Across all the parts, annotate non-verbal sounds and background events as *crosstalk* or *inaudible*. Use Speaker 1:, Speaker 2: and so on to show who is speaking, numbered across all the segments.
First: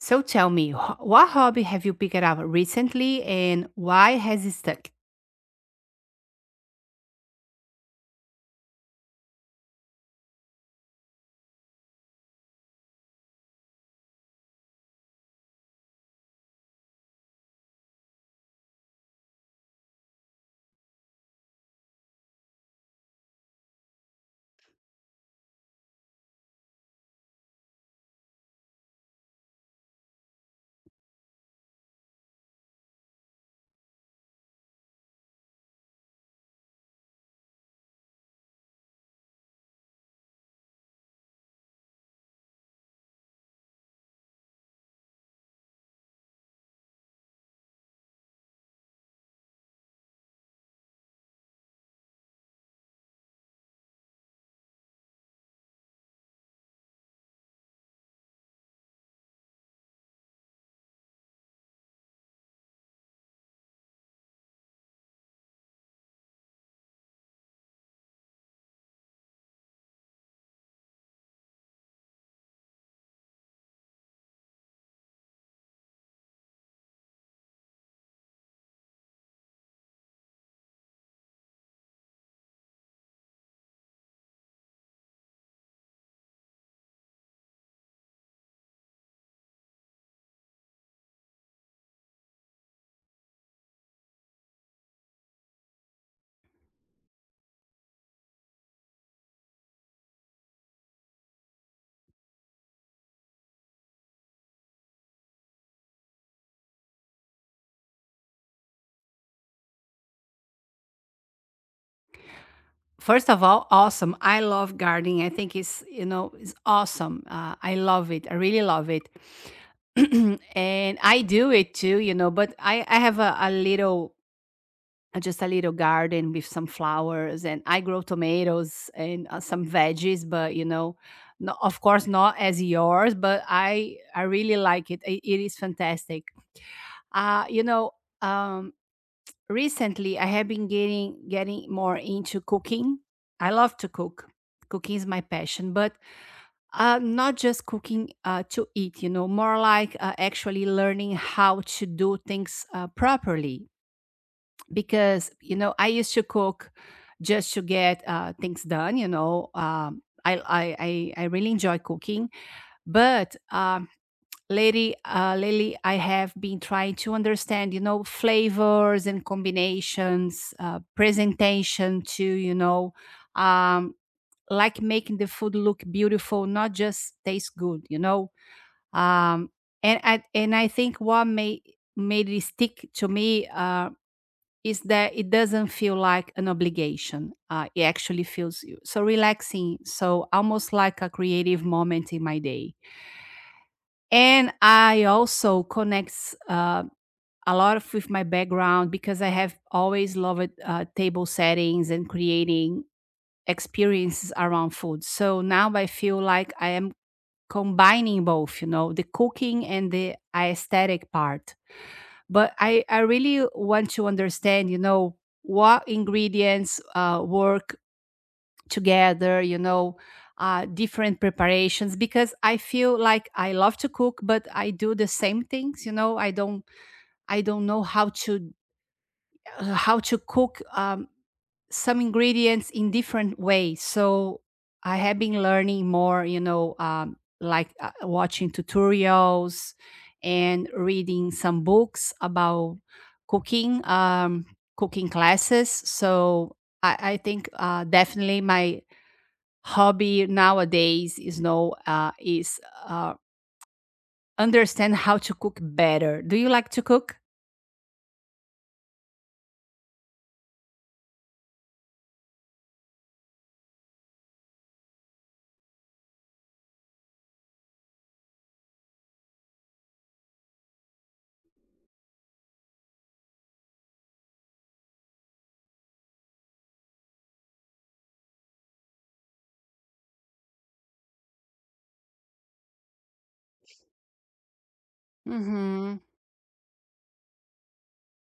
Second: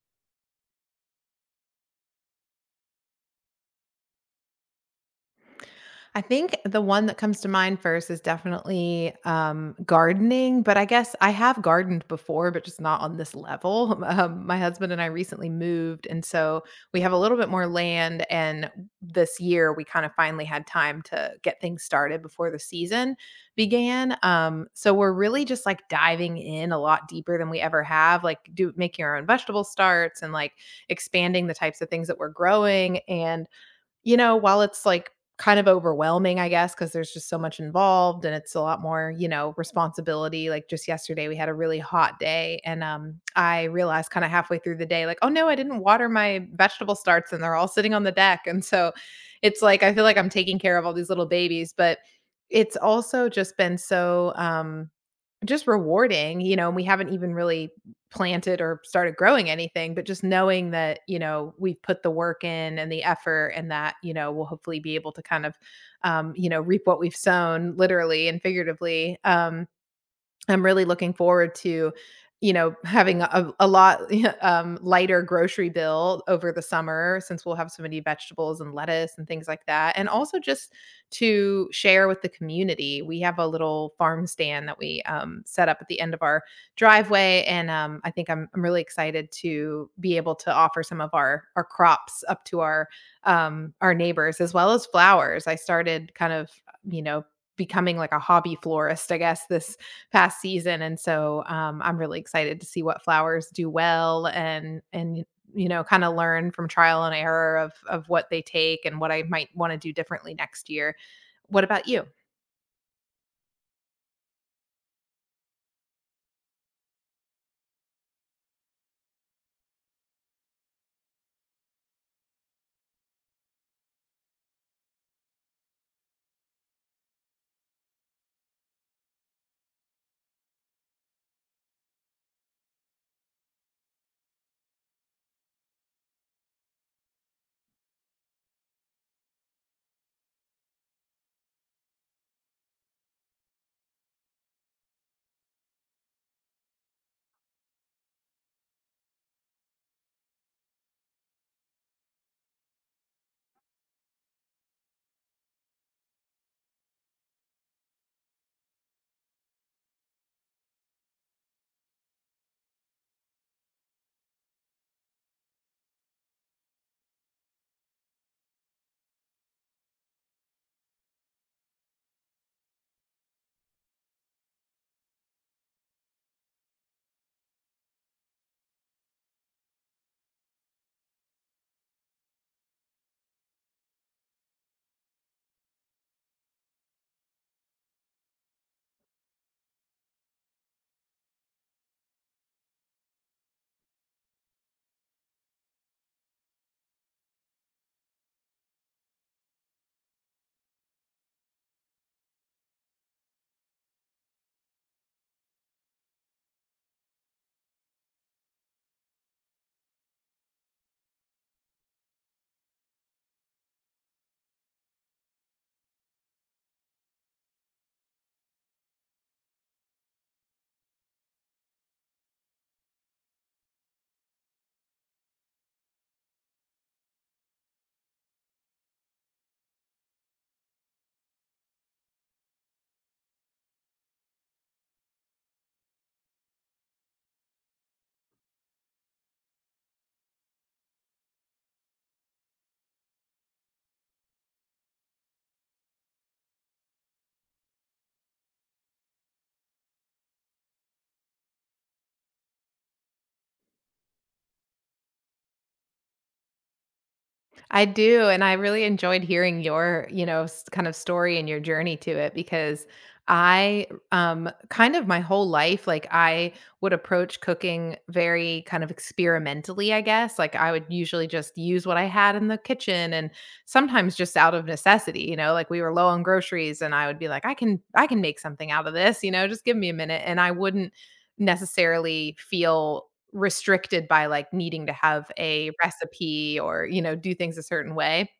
Speaker 1: So tell me, what hobby have you picked up recently and why has it stuck?
Speaker 2: I think the one that comes to mind first is definitely, gardening, but I guess I have gardened before, but just not on this level. *laughs* My husband and I recently moved, and so we have a little bit more land, and this year we kind of finally had time to get things started before the season began. So we're really just, like, diving in a lot deeper than we ever have, like, do making our own vegetable starts and, like, expanding the types of things that we're growing, and you know, while it's, like, kind of overwhelming, I guess because there's just so much involved and it's a lot more, you know, responsibility, like, just yesterday, we had a really hot day, and, I realized kinda halfway through the day, like, "Oh, no, I didn't water my vegetable starts, and they're all sitting on the deck," and so, it's like, I feel like I'm taking care of all these little babies, but it's also just been so, just rewarding, you know, and we haven't even really planted or started growing anything, but just knowing that, you know, we've put the work in and the effort and that, you know, we'll hopefully be able to kind of, you know, reap what we've sown literally and figuratively. I'm really looking forward to, you know, having a lot, *laughs* lighter grocery bill over the summer since we'll have so many vegetables and lettuce and things like that, and also just to share with the community. We have a little farm stand that we, set up at the end of our driveway, and, I think I'm really excited to be able to offer some of our crops up to our neighbors as well as flowers. I started kind of, you know, becoming like a hobby florist, I guess, this past season. And so I'm really excited to see what flowers do well and you know kind of learn from trial and error of what they take and what I might want to do differently next year. What about you?
Speaker 1: First of all, awesome. I love gardening. I think it's, you know, it's awesome. I love it. I really love it. *clears throat* And I do it too, you know, but I have a little, just a little garden with some flowers, and I grow tomatoes and some veggies, but, you know, no, of course not as yours, but I really like it. It is fantastic. Uh, you know, um, Recently I have been getting more into cooking. I love to cook. Cooking is my passion, but not just cooking to eat, you know, more like actually learning how to do things properly. Because, you know, I used to cook just to get things done, you know. I really enjoy cooking, but lately I have been trying to understand, you know, flavors and combinations, presentation to, you know, um, like making the food look beautiful, not just taste good, you know. Um, and I think what made it stick to me is that it doesn't feel like an obligation. It actually feels so relaxing, so almost like a creative moment in my day. And I also connects a lot of with my background because I have always loved table settings and creating experiences around food. So now I feel like I am combining both, you know, the cooking and the aesthetic part. But I really want to understand, you know, what ingredients work together, you know, different preparations, because I feel like I love to cook, but I do the same things, you know. I don't know how to cook some ingredients in different ways. So I have been learning more, you know, like watching tutorials and reading some books about cooking, cooking classes. So I think definitely my hobby nowadays is no, is uh, understand how to cook better. Do you like to cook?
Speaker 2: I do, and I really enjoyed hearing your, you know, kind of story and your journey to it because I kind of my whole life like I would approach cooking very kind of experimentally, I guess. Like I would usually just use what I had in the kitchen and sometimes just out of necessity, you know, like we were low on groceries and I would be like I can make something out of this, you know, just give me a minute and I wouldn't necessarily feel restricted by, like, needing to have a
Speaker 1: Mm-hmm.
Speaker 2: recipe or, you know, do things a certain way,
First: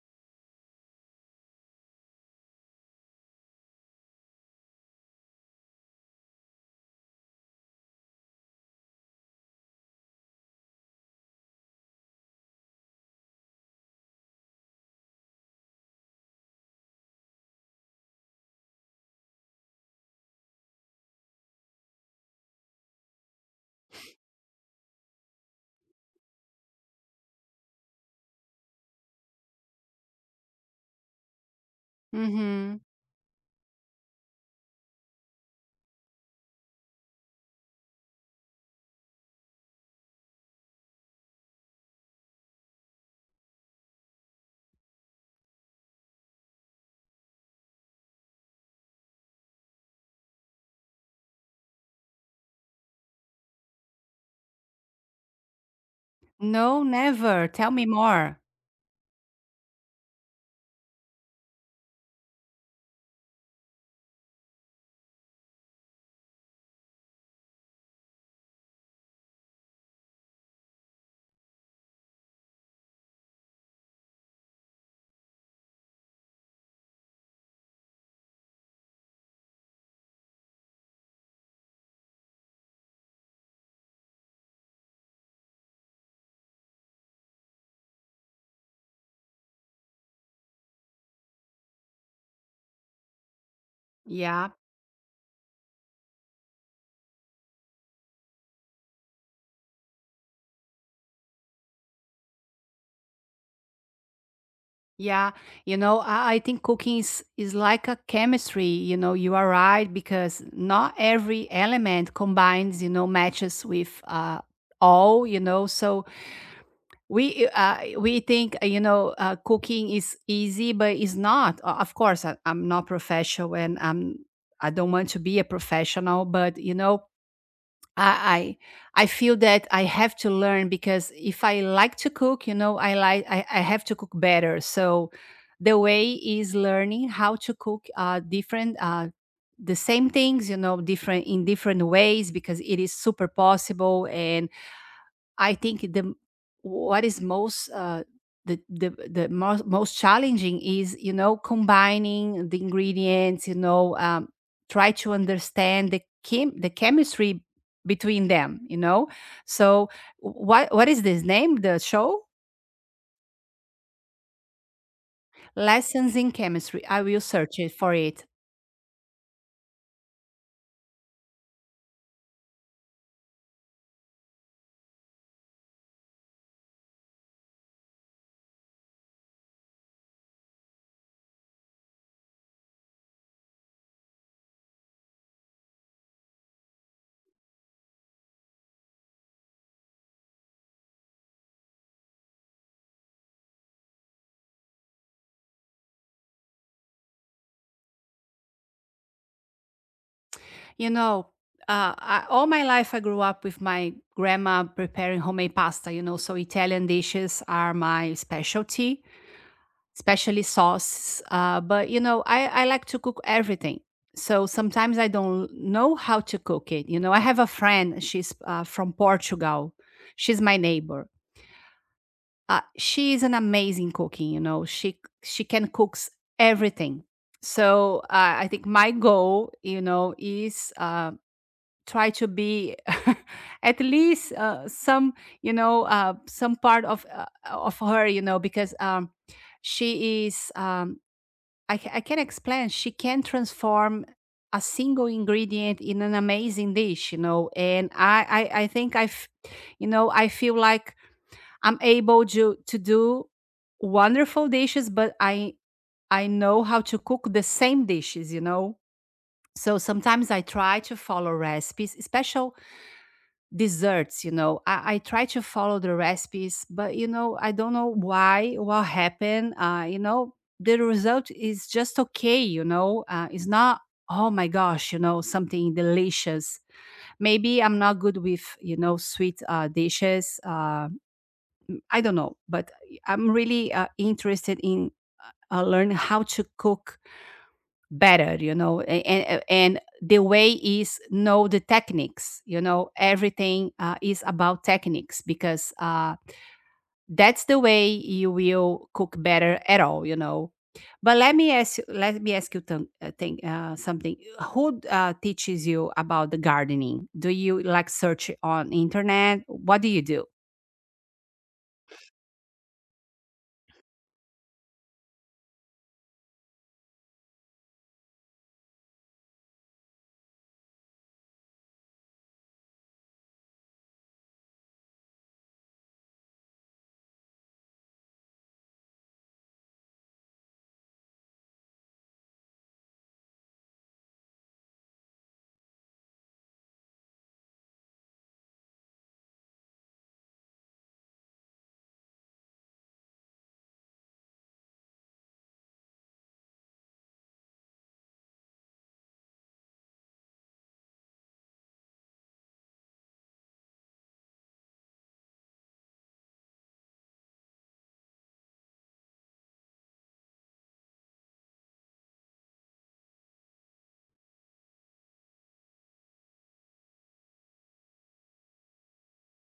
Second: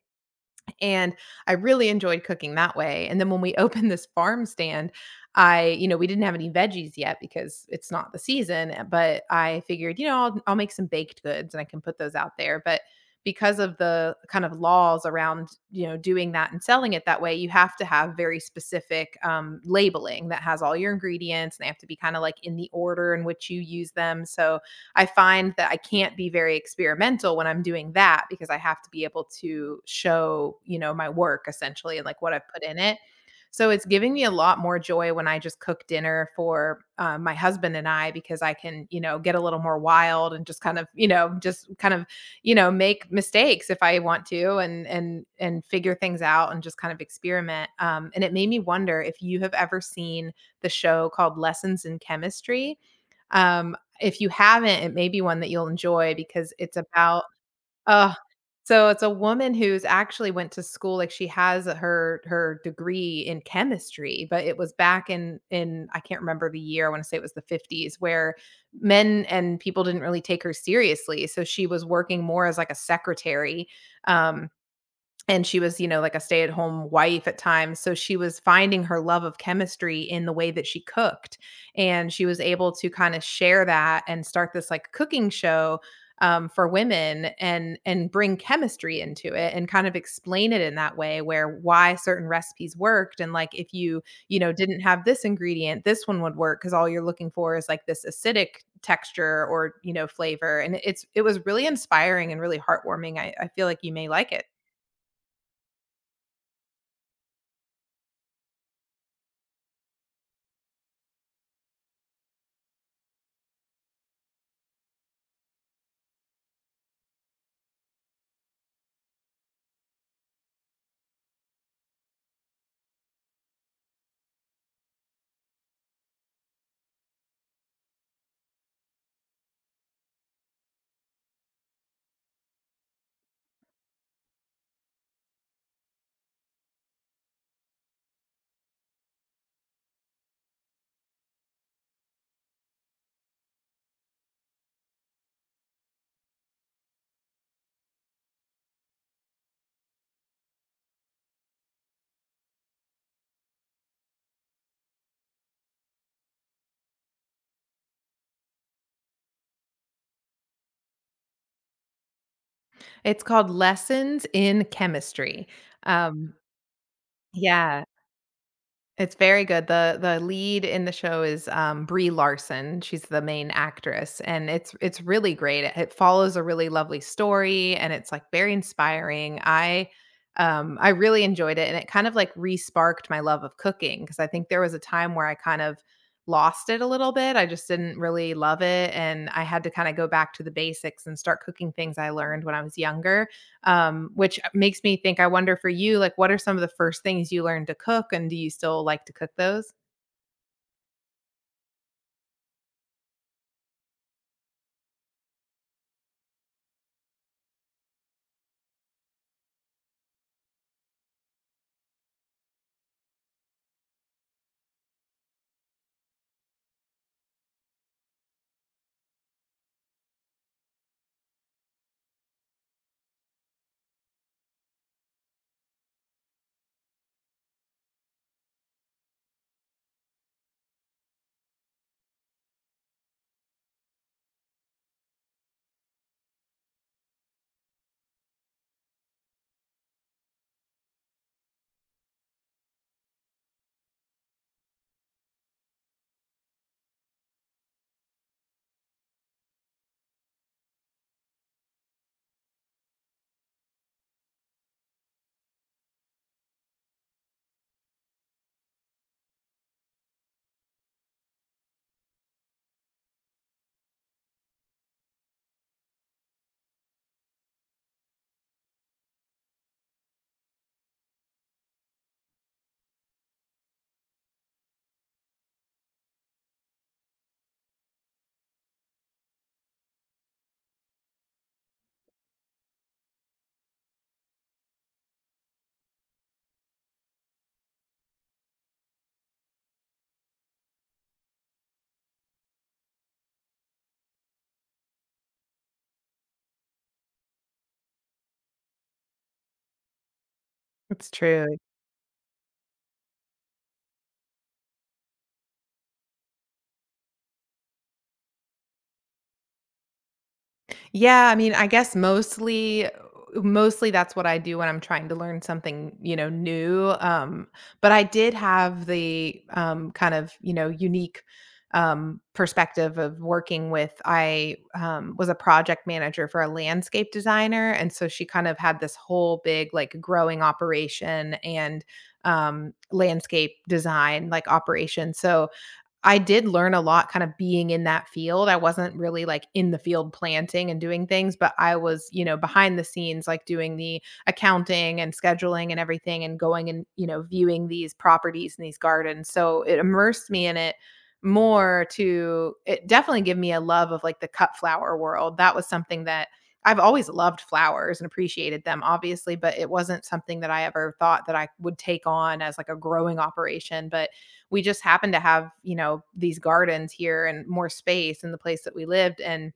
Speaker 2: and I really enjoyed cooking that way, and then when we *laughs* opened this farm stand, I you know, we didn't have any veggies yet because it's not the season, but I figured, you know, I'll make some baked goods and I can put those out there, but because of the kind of laws around, you know, doing that and selling it that way, you have to have very specific, labeling that has all your ingredients, and they have to be kinda, like, in the order in which you use them, so I find that I can't be very experimental when I'm doing that because I have to be able to show, you know, my work essentially and like what I've put in
Speaker 1: Mm-hmm.
Speaker 2: it. So it's giving me a lot more joy when I just cook dinner for my husband and I because I can, you know, get a little more wild and just kind of, you know, you know, make mistakes if I want to and figure things out and just kind of experiment. And it made me wonder if you have ever seen the show called Lessons in Chemistry. Um, if you haven't, it may be one that you'll enjoy because it's
Speaker 1: No,
Speaker 2: about
Speaker 1: never. Tell me
Speaker 2: uh,
Speaker 1: more.
Speaker 2: so it's a woman who's actually went to school, like, she has her degree in chemistry, but it was back in I can't remember the year, I wanna say it was the '50s, where men and people didn't really take her seriously, so she was working more as, like, a secretary, um, and she was, you know, like a stay-at-home wife at times, so she was finding her love of chemistry in the way that she cooked, and she was able to kinda share that and start this, like, cooking show, for women and bring chemistry into it and kind of explain it in that way where why certain recipes worked and, like, if you, you
Speaker 1: Yeah.
Speaker 2: know, didn't have this ingredient, this one would work because all you're looking for is, like, this acidic texture or, you know, flavor, and it was really inspiring and really heartwarming. I feel like you may like it.
Speaker 1: Yeah. You know, I think cooking is like a chemistry. You know, you are right because not every element combines, you know, matches with all, you know. So we think cooking is easy but it's not of course I'm not professional, and I don't want to be a professional, but you know I, I feel that I have to learn, because if I like to cook, you know I have to cook better. So the way is learning how to cook different the same things, you know, different in different ways, because it is super possible. And I think the what is most the most challenging is, you know, combining the ingredients. You know, try to understand the chem the chemistry between them. You know, so what is this name? The show,
Speaker 2: It's called Lessons in Chemistry.
Speaker 1: Lessons in
Speaker 2: Um,
Speaker 1: Chemistry. I will search it
Speaker 2: yeah,
Speaker 1: for it.
Speaker 2: it's very good. The lead in the show is, Brie Larson. She's the main actress, and it's really great. It follows a really lovely story, and it's, like, very inspiring. I really enjoyed it, and it kind of, like, re-sparked my love of cooking because I think there was a time where I kind of lost it a little bit. I just didn't really love it, and I had to kinda go back to the basics and start cooking things I learned when I was younger which makes me think. I wonder for you, like, what are some of the first things you learned to cook, and do you still like to cook those?
Speaker 1: You know. All my life, I grew up with my grandma preparing homemade pasta. You know, so Italian dishes are my specialty, especially sauce. But you know, I like to cook everything. So sometimes I don't know how to cook it. You know, I have a friend, she's from Portugal. She's my neighbor. She is an amazing cooking, you know. She can cook everything. So I think my goal, you know, is try to be *laughs* at least some, you know, some part of her, you know, because she is I can explain. She can transform a single ingredient in an amazing dish, you know. And I think I, f- you know, I feel like I'm able to do wonderful dishes, but I know how to cook the same dishes, you know. So sometimes I try to follow recipes, especially desserts. You know, I try to follow the recipes, but you know, I don't know why what happened, you know, the result is just okay, you know, it's not, oh my gosh, you know, something delicious. Maybe I'm not good with, you know, sweet dishes, I don't know. But I'm really interested in learn how to cook better, you know. And the way is know the techniques, you know, everything is about techniques, because that's the way you will cook better at all, you know.
Speaker 2: It's
Speaker 1: But
Speaker 2: true.
Speaker 1: let me ask you thing, something, who teaches you about the gardening? Do you like search on internet? What do you do?
Speaker 2: Yeah, I mean, I guess mostly that's what I do when I'm trying to learn something, you know, new. But I did have the kind of, you know, unique perspective of working with I was a project manager for a landscape designer, and so she kind of had this whole big like growing operation and landscape design like operation so I did learn a lot kind of being in that field. I wasn't really like in the field planting and doing things, but I was, you know, behind the scenes, like doing the accounting and scheduling and everything and going and, you know, viewing these properties and these gardens. So it immersed me in it more to it definitely gave me a love of like the cut flower world. That was something that I've always loved flowers and appreciated them, obviously, but it wasn't something that I ever thought that I would take on as like a growing operation. But we just happened to have, you know, these gardens here and more space in the place that we lived. And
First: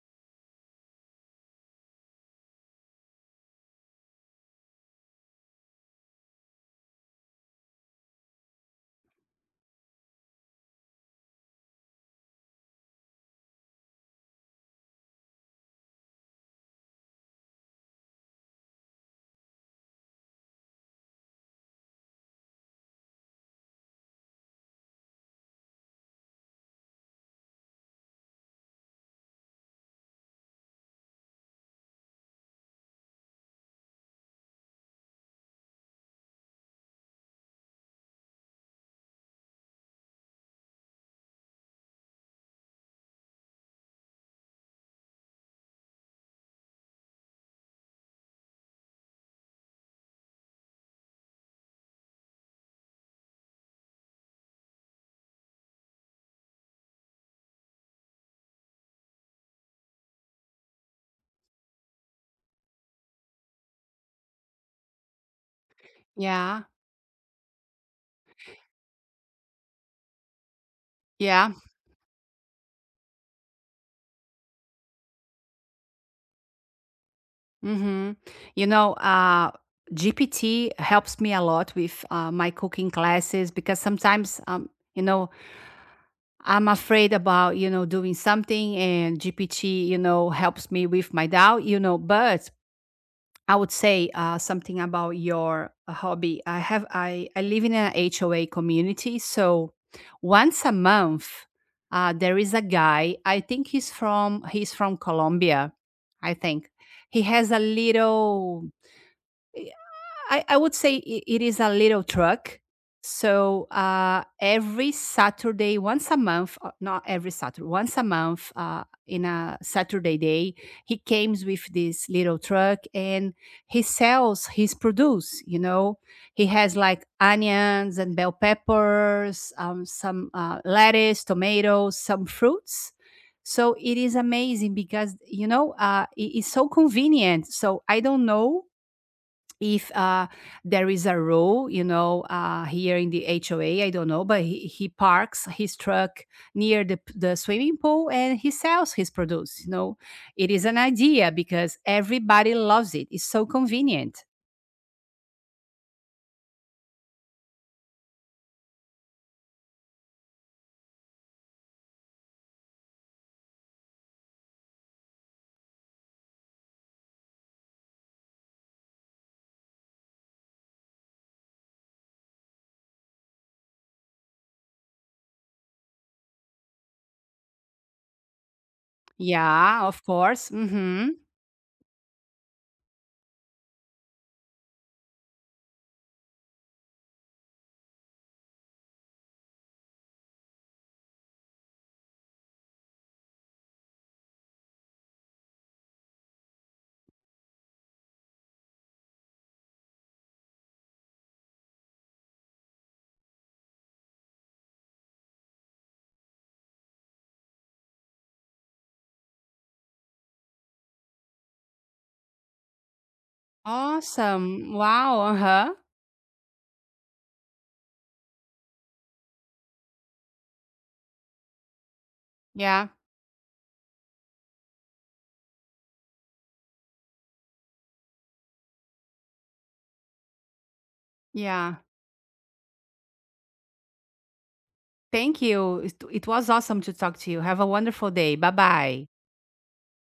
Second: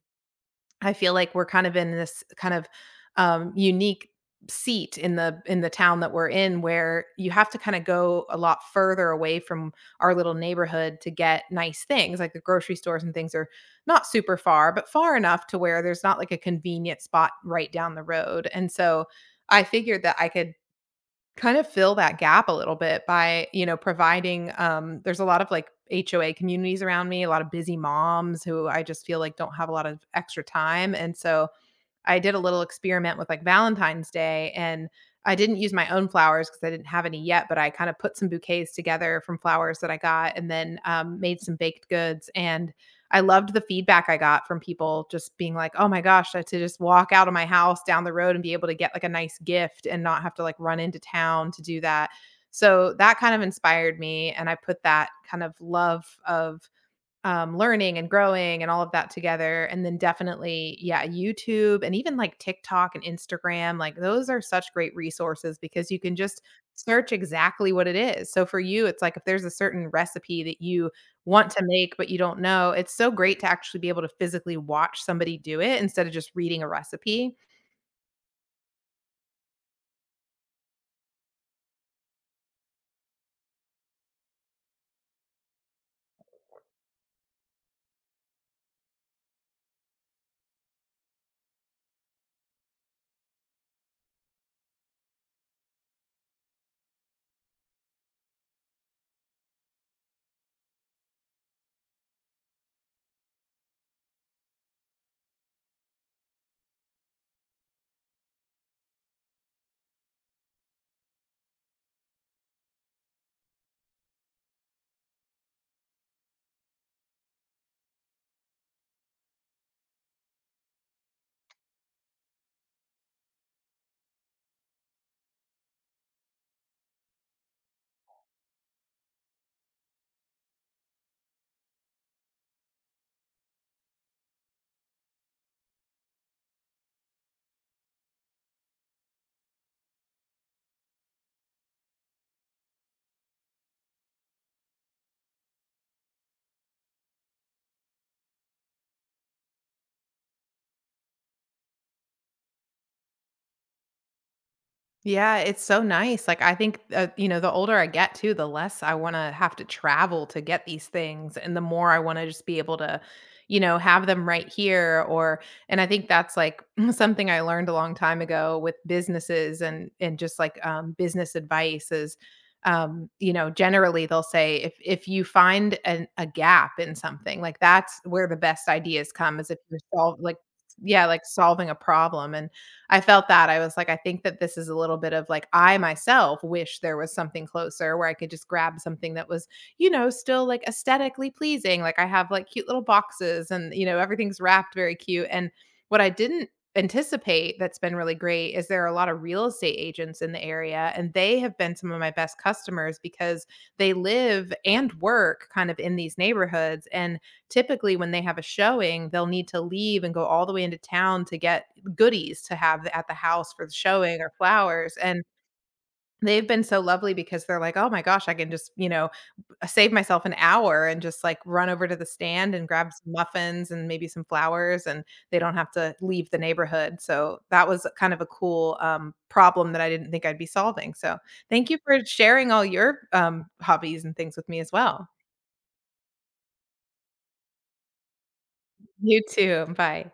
Speaker 2: I feel like we're kind of in this kind of unique seat in the town that we're in where you have to kind of go a lot further away from our little neighborhood to get nice things like the grocery stores and things are not super far but far enough to where there's not like a convenient spot right down the road and so I figured that I could kind of fill that gap a little bit by, you know, providing, there's a lot of, like, HOA communities around me, a lot of busy moms who I just feel like don't have a lot of extra time, and so I did a little experiment with like Valentine's Day and I didn't use my own flowers because I didn't have any yet, but I kind of put some bouquets together from flowers that I got and then made some baked goods. And I loved the feedback I got from people just being like, oh my gosh, to just walk out of my house down the road and be able to get like a nice gift and not have to like run into town to do that. So that kind of inspired me. And I put that kind of love of learning and growing and all of that together, and then definitely, yeah, YouTube and even like TikTok and Instagram, like those are such great resources because you can just
Speaker 1: Yeah.
Speaker 2: search exactly what it is. So for you, it's like if there's a certain recipe that you want
Speaker 1: Yeah.
Speaker 2: to make but you don't know, it's so great to actually be able to physically watch somebody do it instead of just reading a recipe.
Speaker 1: Hmm. You know, GPT helps me a lot with my cooking classes, because sometimes, you know, I'm afraid about, you know, doing something, and GPT, you know, helps me with my doubt, you know. But I would say something about your hobby. I live in an HOA community. So once a month, there is a guy, I think he's from Colombia, I think. He has a little, I would say I it is a little truck. So every Saturday, once a month, not every Saturday, once a month, in a Saturday day, he comes with this little truck and he sells his produce. You know, he has like onions and bell peppers, some lettuce, tomatoes, some fruits. So it is amazing, because you know it is so convenient. So I don't know if there is a rule, you know, here in the HOA, I don't know, but he parks his truck near the, the swimming pool, and he sells his produce. You know, it is an idea because everybody loves it. It's so convenient.
Speaker 2: Yeah, it's so nice. Like I think, you know, the older I get too, the less I want to have to travel to get these things, and the more I want to just be able to, you know, have them right here. And I think that's like *laughs* something I learned a long time ago with businesses and just like business advice is, you know, generally they'll say if you find a gap in something, like that's where the best ideas come, is if you're
Speaker 1: Yeah, of
Speaker 2: solve like
Speaker 1: course.
Speaker 2: yeah,
Speaker 1: Mm-hmm.
Speaker 2: like solving a problem and I felt that. I was like, I think that this is a little bit of like, I myself wish there was something closer where I could just grab something that was, you know, still like aesthetically pleasing. Like I have like cute little boxes and, you know, everything's wrapped very cute. And what I didn't anticipate that's been really great is there are a lot of real estate agents in the area and they have been some of my best customers because they live and work kind of in these neighborhoods and typically when they have a showing they'll need to leave and go all the way into town to get goodies to have at the house for the showing or
Speaker 1: Awesome.
Speaker 2: flowers,
Speaker 1: Wow.
Speaker 2: and
Speaker 1: Uh huh.
Speaker 2: they've been so lovely because they're like, "Oh my gosh, I can just, you know, save myself an hour and just, like, run over to the stand and
Speaker 1: Yeah.
Speaker 2: grab some muffins and maybe some flowers," and they don't have to leave the neighborhood, so that was kind of a cool, problem that I didn't think I'd be solving, so thank
Speaker 1: Yeah.
Speaker 2: you for sharing all your, hobbies and things with me as well.
Speaker 1: Thank you. It was awesome to talk to you. Have a wonderful day. Bye bye.
Speaker 2: You too, bye.